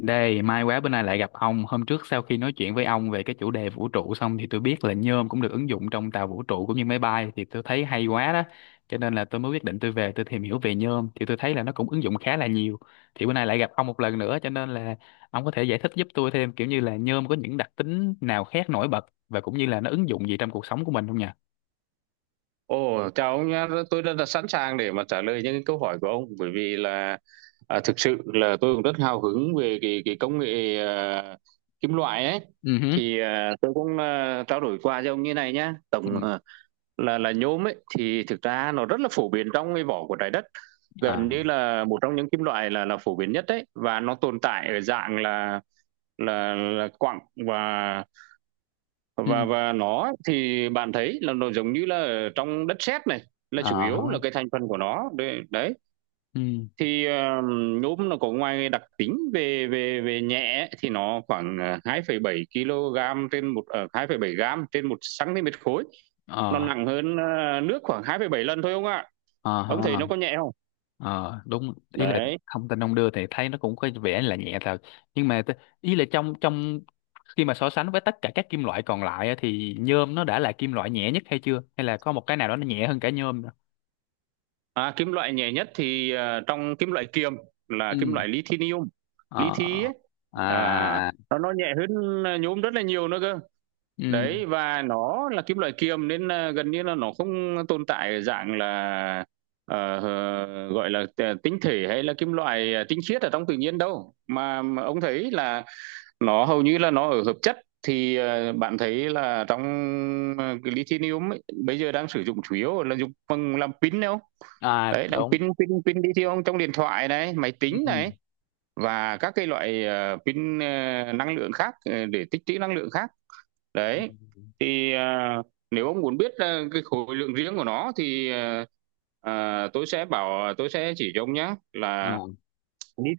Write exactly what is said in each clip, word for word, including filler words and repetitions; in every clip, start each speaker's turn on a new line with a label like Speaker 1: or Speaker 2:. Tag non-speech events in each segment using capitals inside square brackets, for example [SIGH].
Speaker 1: Đây, may quá bữa nay lại gặp ông. Hôm trước sau khi nói chuyện với ông về cái chủ đề vũ trụ xong thì tôi biết là nhôm cũng được ứng dụng trong tàu vũ trụ cũng như máy bay thì tôi thấy hay quá đó. Cho nên là tôi mới quyết định tôi về tôi tìm hiểu về nhôm thì tôi thấy là nó cũng ứng dụng khá là nhiều. Thì bữa nay lại gặp ông một lần nữa cho nên là ông có thể giải thích giúp tôi thêm, kiểu như là nhôm có những đặc tính nào khác nổi bật và cũng như là nó ứng dụng gì trong cuộc sống của mình không nhỉ?
Speaker 2: Ồ, chào ông nhé, tôi rất là sẵn sàng để mà trả lời những cái câu hỏi của ông bởi vì là à, thực sự là tôi cũng rất hào hứng về cái, cái công nghệ à, kim loại ấy
Speaker 1: Ừ hứ.
Speaker 2: thì à, tôi cũng à, trao đổi qua với ông như này nhá tổng
Speaker 1: Ừ.
Speaker 2: à, là là nhôm ấy thì thực ra nó rất là phổ biến trong cái vỏ của trái đất,
Speaker 1: À.
Speaker 2: gần như là một trong những kim loại là là phổ biến nhất đấy, và nó tồn tại ở dạng là là, là quặng. và
Speaker 1: Ừ.
Speaker 2: và và nó thì bạn thấy là nó giống như là ở trong đất sét này là chủ
Speaker 1: Ờ hả.
Speaker 2: yếu là cái thành phần của nó đấy, đấy.
Speaker 1: Ừ.
Speaker 2: thì ờ, Nhôm nó có, ngoài đặc tính về về về nhẹ, thì nó khoảng ờ, hai ờ, hai phẩy bảy ki lô gam kg trên một uh, hai phẩy bảy gram trên một cm khối, nó
Speaker 1: Ờ.
Speaker 2: nặng hơn ờ, nước khoảng hai phẩy bảy lần thôi ông ạ. À,
Speaker 1: Ờ
Speaker 2: ông thấy
Speaker 1: hả.
Speaker 2: nó có nhẹ không,
Speaker 1: Ờ, đúng, ý là
Speaker 2: đấy.
Speaker 1: thông tin ông đưa thì thấy nó cũng có vẻ là nhẹ thật, nhưng mà t- ý là trong trong khi mà so sánh với tất cả các kim loại còn lại á, thì nhôm nó đã là kim loại nhẹ nhất hay chưa, hay là có một cái nào đó nó nhẹ hơn cả nhôm nữa.
Speaker 2: À, kim loại nhẹ nhất thì ờ, trong kim loại kiềm là
Speaker 1: Ừ.
Speaker 2: kim loại lithium.
Speaker 1: Ờ
Speaker 2: Lithium
Speaker 1: ờ.
Speaker 2: ấy,
Speaker 1: À,
Speaker 2: à,
Speaker 1: à, à.
Speaker 2: nó nó nhẹ hơn nhôm rất là nhiều nữa cơ.
Speaker 1: Ừ.
Speaker 2: Đấy, và nó là kim loại kiềm nên ờ, gần như là nó không tồn tại dạng là, ờ, ờ, gọi là t tinh thể hay là kim loại, à, tinh khiết ở trong tự nhiên đâu. Mà mà ông thấy là nó hầu như là nó ở hợp chất. Thì, ờ, bạn thấy là trong, ờ, cái lithium ấy, bây giờ đang sử dụng chủ yếu là dùng bằng làm pin đâu.
Speaker 1: À,
Speaker 2: Đấy, làm
Speaker 1: đúng.
Speaker 2: pin pin pin lithium trong điện thoại này, máy
Speaker 1: Ừ.
Speaker 2: tính này, và các cái loại ờ, pin, ờ, năng lượng khác, ờ, để tích trữ năng lượng khác,
Speaker 1: Ừ.
Speaker 2: đấy. thì à, Nếu ông muốn biết à, cái khối lượng riêng của nó thì à, à, tôi sẽ bảo tôi sẽ chỉ cho ông nhé
Speaker 1: Ờ.
Speaker 2: là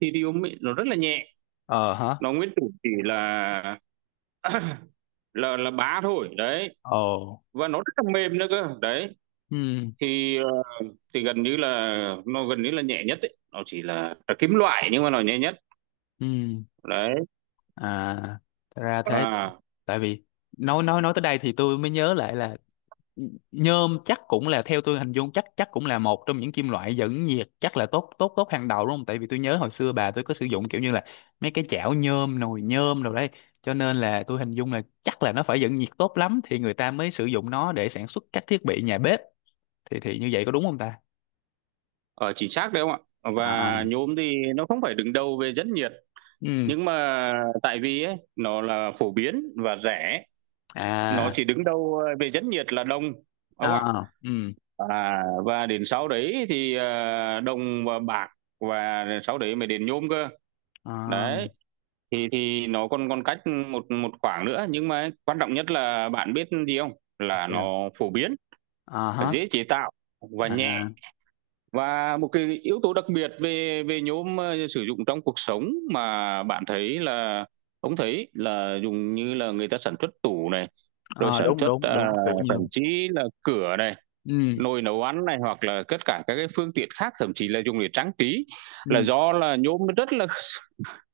Speaker 2: lithium ấy, nó rất là nhẹ,
Speaker 1: Ờ hả.
Speaker 2: nó nguyên tử chỉ là [COUGHS] là là bá thôi đấy,
Speaker 1: Ồ.
Speaker 2: và nó rất là mềm nữa cơ đấy.
Speaker 1: Ừ.
Speaker 2: Thì ờ, thì Gần như là nó gần như là nhẹ nhất ấy. Nó chỉ là, là kim loại nhưng mà nó nhẹ nhất,
Speaker 1: Ừ.
Speaker 2: đấy.
Speaker 1: À, thật ra thế.
Speaker 2: à,
Speaker 1: Tại vì nói nói nói tới đây thì tôi mới nhớ lại là, nhôm chắc cũng là, theo tôi hình dung, chắc chắc cũng là một trong những kim loại dẫn nhiệt chắc là tốt tốt tốt hàng đầu, đúng không? Tại vì tôi nhớ hồi xưa bà tôi có sử dụng kiểu như là mấy cái chảo nhôm, nồi nhôm rồi đấy, cho nên là tôi hình dung là chắc là nó phải dẫn nhiệt tốt lắm thì người ta mới sử dụng nó để sản xuất các thiết bị nhà bếp, thì thì như vậy có đúng không ta?
Speaker 2: Ở chính xác đấy không ạ, và
Speaker 1: À.
Speaker 2: nhôm thì nó không phải đứng đầu về rất nhiều,
Speaker 1: Ừ.
Speaker 2: nhưng mà tại vì ấy, nó là phổ biến và rẻ. Nó
Speaker 1: À.
Speaker 2: chỉ đứng đâu ờ, về dẫn nhiệt là đồng, ông ạ.
Speaker 1: À. Ừ.
Speaker 2: À, và đến sau đấy thì ờ, đồng và bạc, và sau đấy mới đến nhôm cơ,
Speaker 1: À,
Speaker 2: đấy. Thì thì nó còn còn cách một một khoảng nữa, nhưng mà quan trọng nhất là bạn biết gì không, là
Speaker 1: sao?
Speaker 2: nó phổ biến,
Speaker 1: À hả.
Speaker 2: dễ chế tạo, và nhẹ.
Speaker 1: À,
Speaker 2: Và một cái yếu tố đặc biệt về về nhôm, uh, sử dụng trong cuộc sống mà bạn thấy là ông thấy là dùng như là người ta sản xuất tủ này, rồi
Speaker 1: à
Speaker 2: sản
Speaker 1: đúng
Speaker 2: xuất uh,
Speaker 1: đúng đúng, tủ
Speaker 2: thậm
Speaker 1: nhôm.
Speaker 2: chí là cửa này,
Speaker 1: Ừ.
Speaker 2: nồi nấu ăn này, hoặc là tất cả các cái phương tiện khác, thậm chí là dùng để trang trí, là
Speaker 1: Ừ.
Speaker 2: do là nhôm nó rất là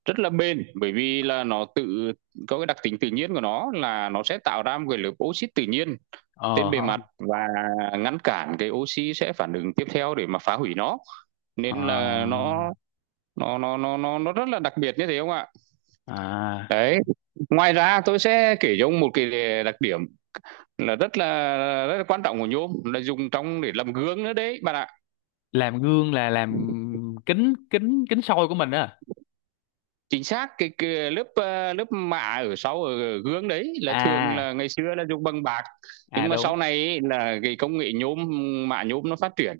Speaker 2: rất là bền, bởi vì là nó tự có cái đặc tính tự nhiên của nó là nó sẽ tạo ra một cái lớp oxit tự nhiên
Speaker 1: Ờ
Speaker 2: trên bề
Speaker 1: hả.
Speaker 2: mặt và ngăn cản cái oxy sẽ phản ứng tiếp theo để mà phá hủy nó, nên là nó nó nó nó nó nó rất là đặc biệt như thế không ạ,
Speaker 1: À. À.
Speaker 2: đấy. Ngoài ra tôi sẽ kể cho ông một cái đặc điểm là rất là rất là quan trọng của nhôm, là dùng trong để làm gương nữa đấy bạn ạ.
Speaker 1: Làm gương là làm kính kính kính soi của mình á?
Speaker 2: Chính xác, cái, cái lớp ờ, lớp mạ ở sau ở gương đấy là thường
Speaker 1: À.
Speaker 2: là ngày xưa là dùng bằng bạc,
Speaker 1: À,
Speaker 2: nhưng mà
Speaker 1: đúng.
Speaker 2: sau này ý, là cái công nghệ nhôm, mạ nhôm nó phát triển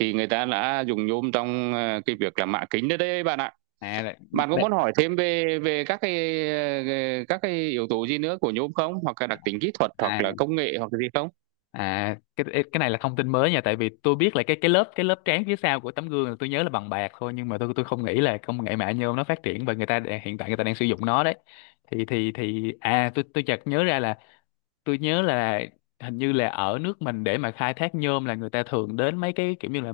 Speaker 2: thì người ta đã dùng nhôm trong ờ, cái việc là mạ kính đấy đấy bạn ạ.
Speaker 1: À.
Speaker 2: Bạn có
Speaker 1: đ-
Speaker 2: muốn hỏi thêm về về các cái, ờ, các cái yếu tố gì nữa của nhôm không? Hoặc là đặc tính kỹ thuật hoặc
Speaker 1: À,
Speaker 2: là công nghệ hoặc là gì không?
Speaker 1: à, cái cái này là thông tin mới nha, tại vì tôi biết là cái cái lớp cái lớp trán phía sau của tấm gương là tôi nhớ là bằng bạc thôi, nhưng mà tôi tôi không nghĩ là công nghệ mạng nhôm nó phát triển và người ta đã- hiện tại người ta đang sử dụng nó đấy. Thì thì thì à tôi tôi chợt nhớ ra là, tôi nhớ là hình như là ở nước mình, để mà khai thác nhôm là người ta thường đến mấy cái kiểu như là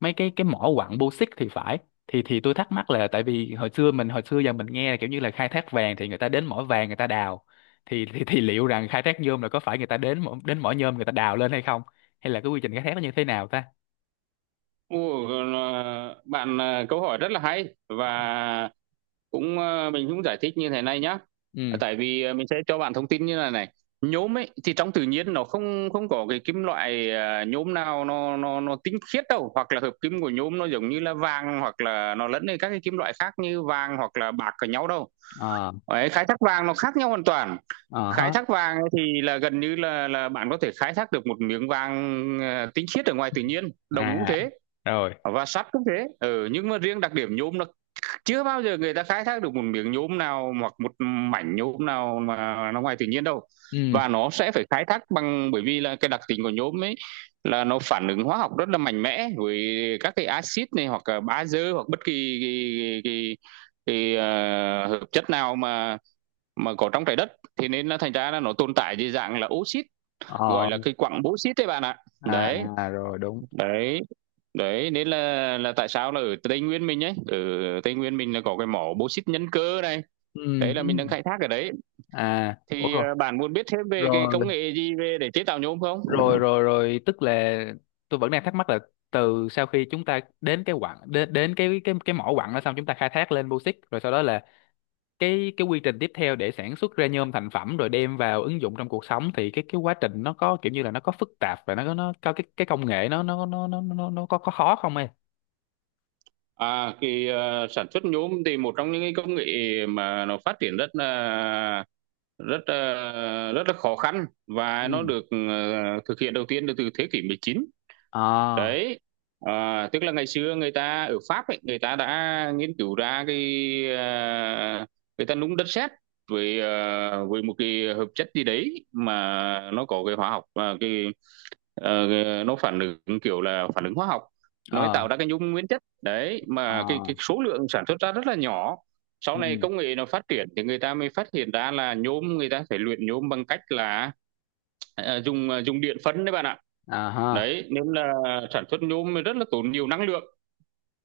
Speaker 1: mấy cái cái mỏ quặng bô xít thì phải. Thì thì tôi thắc mắc là, tại vì hồi xưa mình hồi xưa giờ mình nghe là kiểu như là khai thác vàng thì người ta đến mỏ vàng người ta đào, thì thì, thì liệu rằng khai thác nhôm là có phải người ta đến mỏ, đến mỏ nhôm người ta đào lên hay không, hay là cái quy trình khai thác nó như thế nào ta?
Speaker 2: Ồ, ờ, bạn, à, câu hỏi rất là hay, và cũng, ơ, mình cũng giải thích như thế này nhá. À,
Speaker 1: Ừ.
Speaker 2: tại vì, à, mình sẽ cho bạn thông tin như là này, nhôm ấy thì trong tự nhiên nó không không có cái kim loại, à, nhôm nào nó nó nó tinh khiết đâu, hoặc là hợp kim của nhôm nó giống như là vàng, hoặc là nó lẫn với các cái kim loại khác như vàng hoặc là bạc ở nhau đâu.
Speaker 1: Ờ.
Speaker 2: Ấy, khai thác vàng nó khác nhau hoàn toàn.
Speaker 1: Ờ
Speaker 2: Khai
Speaker 1: hết.
Speaker 2: thác vàng thì là gần như là là bạn có thể khai thác được một miếng vàng à, tinh khiết ở ngoài tự nhiên, đồng cũng
Speaker 1: À,
Speaker 2: thế,
Speaker 1: rồi.
Speaker 2: và sắt cũng thế, ừ, nhưng mà riêng đặc điểm nhôm là chưa bao giờ người ta khai thác được một miếng nhôm nào hoặc một mảnh nhôm nào mà nó ngoài tự nhiên đâu.
Speaker 1: Ừ.
Speaker 2: Và nó sẽ phải khai thác bằng, bởi vì là cái đặc tính của nhôm ấy là nó phản ứng hóa học rất là mạnh mẽ với các cái axit này, hoặc là bazơ, hoặc bất kỳ cái, cái, cái, cái, uh, hợp chất nào mà mà có trong trái đất, thì nên nó thành ra là nó tồn tại dưới dạng là oxit, gọi
Speaker 1: Ờ.
Speaker 2: là cái quặng bauxit đấy bạn ạ.
Speaker 1: À.
Speaker 2: Đấy
Speaker 1: À, rồi đúng.
Speaker 2: đấy Đấy nên là là tại sao là ở Tây Nguyên mình ấy, ở Tây Nguyên mình là có cái mỏ bauxit Nhân Cơ này,
Speaker 1: Ừ.
Speaker 2: đấy là mình đang
Speaker 1: Ừ.
Speaker 2: khai thác ở đấy.
Speaker 1: À, ủa
Speaker 2: Thì
Speaker 1: rồi.
Speaker 2: ờ, bạn muốn biết thêm về cái
Speaker 1: Rồi
Speaker 2: công nghệ gì về để chế tạo nhôm không?
Speaker 1: rồi rồi rồi, tức là tôi vẫn đang thắc mắc là, từ sau khi chúng ta đến cái quặng đến đến cái cái cái mỏ quặng đó xong, chúng ta khai thác lên bauxit rồi sau đó là cái cái quy trình tiếp theo để sản xuất ra nhôm thành phẩm rồi đem vào ứng dụng trong cuộc sống, thì cái cái quá trình nó có kiểu như là nó có phức tạp, và nó có nó có cái cái công nghệ nó nó nó nó nó, nó có có khó không em?
Speaker 2: À cái ờ, sản xuất nhôm thì một trong những cái công nghệ mà nó phát triển rất là rất là- rất là khó khăn, và nó
Speaker 1: Ừ.
Speaker 2: được ờ, thực hiện đầu tiên từ thế kỷ mười chín,
Speaker 1: À.
Speaker 2: đấy. À, tức là ngày xưa người ta ở Pháp ấy, người ta đã nghiên cứu ra cái à, người ta nung đất sét với à, với một cái hợp chất gì đấy mà nó có cái hóa học và cái ờ, nó phản ứng kiểu là phản ứng hóa học, nó
Speaker 1: À.
Speaker 2: tạo ra cái nhung nguyên chất đấy, mà cái
Speaker 1: À.
Speaker 2: cái số lượng sản xuất ra rất là nhỏ. Sau
Speaker 1: Ừ.
Speaker 2: này công nghệ nó phát triển thì người ta mới phát hiện ra là nhôm người ta phải luyện nhôm bằng cách là ờ, dùng uh, dùng điện phân đấy bạn ạ.
Speaker 1: À ha.
Speaker 2: Đấy, nên là sản xuất nhôm rất là tốn nhiều năng lượng.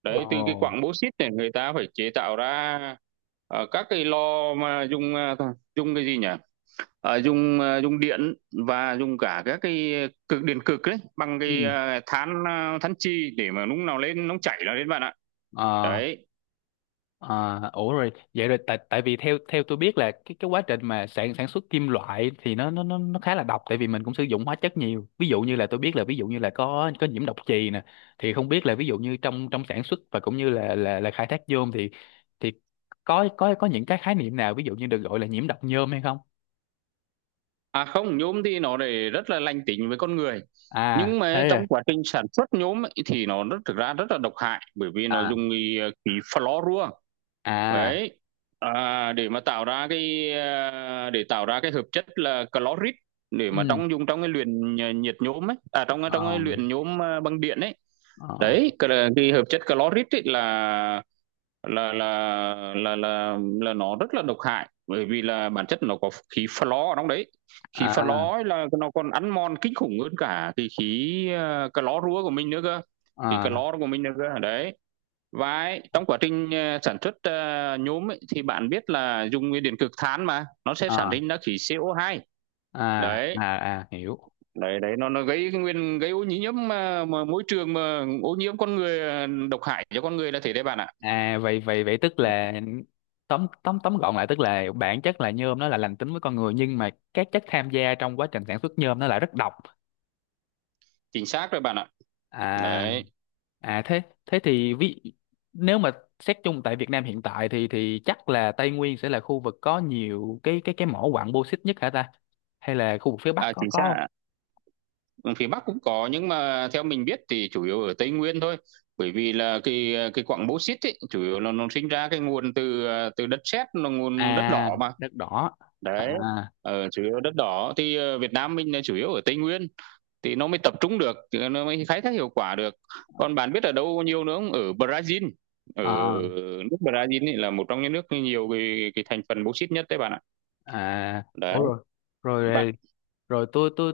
Speaker 2: Đấy, từ cái
Speaker 1: Ồ.
Speaker 2: quặng bô xít này người ta phải chế tạo ra ờ, các cái lò mà dùng ờ, dùng cái gì nhỉ? Ờ, dùng ờ, dùng điện, và dùng cả các cái cực, điện cực đấy, bằng cái
Speaker 1: Ừ.
Speaker 2: ờ, than, ờ, than chì, để mà lúc nào lên nóng chảy là lên bạn ạ.
Speaker 1: À.
Speaker 2: Đấy.
Speaker 1: À, ủa rồi, vậy rồi, tại tại vì theo theo tôi biết là cái cái quá trình mà sản sản xuất kim loại thì nó nó nó nó khá là độc, tại vì mình cũng sử dụng hóa chất nhiều, ví dụ như là tôi biết là, ví dụ như là có có nhiễm độc chì nè, thì không biết là ví dụ như trong trong sản xuất và cũng như là là là khai thác nhôm thì thì có có có những cái khái niệm nào ví dụ như được gọi là nhiễm độc nhôm hay không?
Speaker 2: À không, nhôm thì nó để rất là lành tính với con người.
Speaker 1: À,
Speaker 2: Nhưng mà
Speaker 1: thế à?
Speaker 2: trong quá trình sản xuất nhôm ấy, thì nó rất thực ra rất là độc hại, bởi vì nó
Speaker 1: À.
Speaker 2: dùng cái, ờ, khí fluorua,
Speaker 1: À.
Speaker 2: đấy. À, để mà tạo ra cái à, để tạo ra cái hợp chất là clorit, để mà
Speaker 1: Ừ.
Speaker 2: trong dùng trong cái luyện nhiệt nhôm ấy, à, trong
Speaker 1: Ờ.
Speaker 2: trong cái luyện nhôm à, bằng điện ấy,
Speaker 1: Ờ.
Speaker 2: đấy. Cái, cái hợp chất clorit ấy là là là là là là nó rất là độc hại, bởi vì là bản chất nó có khí flo ở trong đấy. Khí flo ấy là nó còn ăn mòn kinh khủng hơn cả cái khí à, clo rúa của mình nữa cơ, khí
Speaker 1: À. À.
Speaker 2: clo của mình nữa cơ, đấy. Và trong quá trình ờ, sản xuất ờ, nhôm ấy, thì bạn biết là dùng nguyên điện cực than mà nó sẽ sản
Speaker 1: À.
Speaker 2: sinh ra khí C O hai,
Speaker 1: À.
Speaker 2: đấy.
Speaker 1: À, à, hiểu.
Speaker 2: Đấy đấy Nó nó gây nguyên gây ô nhiễm mà, mà môi trường, mà ô nhiễm con người, ờ, độc hại cho con người là thế đấy bạn ạ.
Speaker 1: À, vậy, vậy vậy tức là, tóm tóm tóm gọn lại, tức là bản chất là nhôm nó là lành tính với con người, nhưng mà các chất tham gia trong quá trình sản xuất nhôm nó lại rất độc.
Speaker 2: Chính xác rồi bạn ạ,
Speaker 1: À.
Speaker 2: đấy.
Speaker 1: À, thế thế thì ví nếu mà xét chung tại Việt Nam hiện tại thì thì chắc là Tây Nguyên sẽ là khu vực có nhiều cái cái cái mỏ quặng bauxit nhất hả ta? Hay là khu vực phía Bắc
Speaker 2: À,
Speaker 1: có
Speaker 2: chính
Speaker 1: có không?
Speaker 2: xác, phía Bắc cũng có nhưng mà theo mình biết thì chủ yếu ở Tây Nguyên thôi, bởi vì là cái cái quặng bauxit ấy, chủ yếu là nó sinh ra cái nguồn từ ờ, từ đất sét là nguồn đất
Speaker 1: À,
Speaker 2: đỏ mà,
Speaker 1: đất đỏ. À.
Speaker 2: đấy. Ờ, chủ yếu đất đỏ thì ờ, Việt Nam mình là chủ yếu ở Tây Nguyên, thì nó mới tập trung được, nó mới khai thác hiệu quả được. Còn bạn biết ở đâu nhiều nữa không? Ở Brazil, ở
Speaker 1: À.
Speaker 2: nước Brazil ấy, là một trong những nước nhiều cái, cái thành phần bauxit nhất đấy bạn ạ.
Speaker 1: À,
Speaker 2: Đấy
Speaker 1: ủa rồi.
Speaker 2: bạn.
Speaker 1: Rồi. Rồi, tôi tôi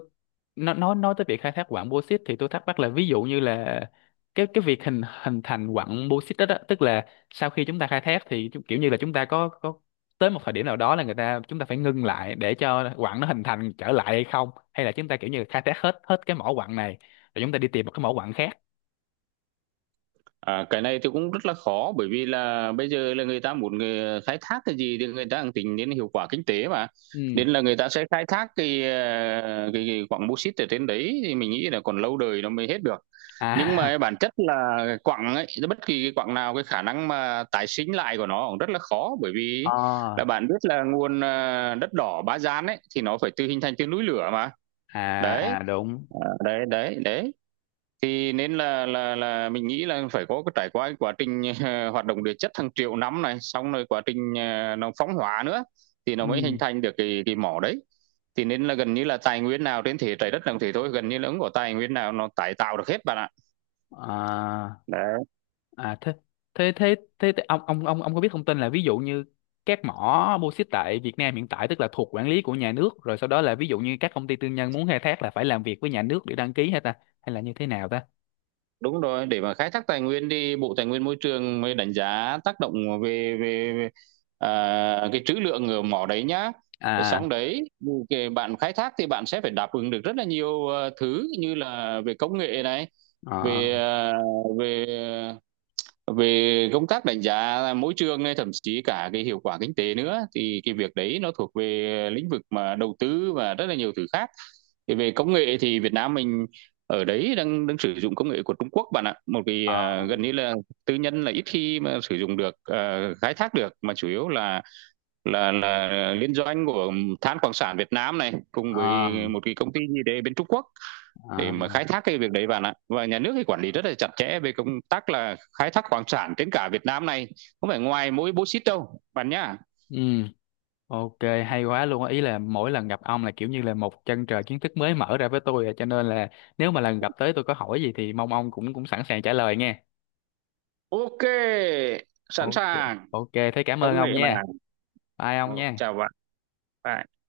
Speaker 1: nó nói nói tới việc khai thác quặng bauxit thì tôi thắc mắc là, ví dụ như là cái cái việc hình hình thành quặng bauxit đó, đó tức là, sau khi chúng ta khai thác thì chu- kiểu như là chúng ta có có tới một thời điểm nào đó là người ta, chúng ta phải ngưng lại để cho quặng nó hình thành trở lại hay không, hay là chúng ta kiểu như khai thác hết hết cái mỏ quặng này rồi chúng ta đi tìm một cái mỏ quặng khác.
Speaker 2: À, cái này thì cũng rất là khó, bởi vì là bây giờ là người ta muốn người khai thác cái gì thì người ta cũng tính đến hiệu quả kinh tế mà,
Speaker 1: Ừ.
Speaker 2: nên là người ta sẽ khai thác cái ờ, cái, cái quặng bô xít ở trên đấy, thì mình nghĩ là còn lâu đời nó mới hết được. Nhưng
Speaker 1: À.
Speaker 2: mà bản chất là quặng ấy, bất kỳ cái quặng nào, cái khả năng mà tái sinh lại của nó cũng rất là khó, bởi
Speaker 1: [LAUGHS]
Speaker 2: vì là
Speaker 1: À.
Speaker 2: bạn biết là nguồn ờ, đất đỏ Ba Gian ấy, thì nó phải tự hình thành từ núi lửa mà,
Speaker 1: À,
Speaker 2: đấy.
Speaker 1: à đúng.
Speaker 2: À, đấy đấy đấy thì nên là là là mình nghĩ là phải có cái trải qua cái quá trình [LAUGHS] uh, hoạt động địa chất hàng triệu năm này, xong rồi quá trình ờ, nó phóng hóa nữa, thì nó
Speaker 1: Ừ.
Speaker 2: mới hình thành được cái cái mỏ đấy. Thì nên là gần như là tài nguyên nào trên thế trái đất làm thế thôi, gần như là không có tài nguyên nào nó tái tạo được hết bạn ạ,
Speaker 1: À.
Speaker 2: đấy.
Speaker 1: À, thế thế thế thế, thế ông ông ông ông có biết thông tin là, ví dụ như các mỏ bô xít tại Việt Nam hiện tại tức là thuộc quản lý của nhà nước, rồi sau đó là ví dụ như các công ty tư nhân muốn khai thác là phải làm việc với nhà nước để đăng ký hay ta, hay là như thế nào ta?
Speaker 2: Đúng rồi, để mà khai thác tài nguyên thì Bộ Tài nguyên Môi trường mới đánh giá tác động về về, về à, cái trữ lượng ở mỏ đấy nhá.
Speaker 1: À.
Speaker 2: Xong đấy, cái bạn khai thác thì bạn sẽ phải đáp ứng được rất là nhiều ờ, thứ, như là về công nghệ này,
Speaker 1: Ờ.
Speaker 2: về ờ, về về công tác đánh giá mỗi trường, thậm chí cả cái hiệu quả kinh tế nữa, thì cái việc đấy nó thuộc về lĩnh vực mà đầu tư và rất là nhiều thứ khác. Thì về công nghệ thì Việt Nam mình ở đấy đang đang sử dụng công nghệ của Trung Quốc bạn ạ, một cái
Speaker 1: Ờ.
Speaker 2: à, gần như là tư nhân là ít khi mà sử dụng được, à, khai thác được, mà chủ yếu là là là liên doanh của Than Khoáng sản Việt Nam này cùng
Speaker 1: Ờ.
Speaker 2: với một cái công ty gì đấy bên Trung Quốc,
Speaker 1: Ờ.
Speaker 2: để mà khai thác cái việc đấy bạn ạ. Và nhà nước thì quản lý rất là chặt chẽ về công tác là khai thác khoáng sản trên cả Việt Nam này, không phải ngoài mỗi bố xít đâu bạn nhá.
Speaker 1: Ừ. Ok, hay quá luôn á. Ý là mỗi lần gặp ông là kiểu như là một chân trời kiến thức mới mở ra với tôi à, cho nên là nếu mà lần gặp tới tôi có hỏi gì thì mong ông cũng cũng sẵn sàng trả lời nghe.
Speaker 2: Ok, sẵn
Speaker 1: Ok,
Speaker 2: sàng.
Speaker 1: ok, thế cảm ơn
Speaker 2: Công
Speaker 1: ông
Speaker 2: nghệ
Speaker 1: nha.
Speaker 2: mà.
Speaker 1: Bye ông nha.
Speaker 2: Chào bạn. Bye.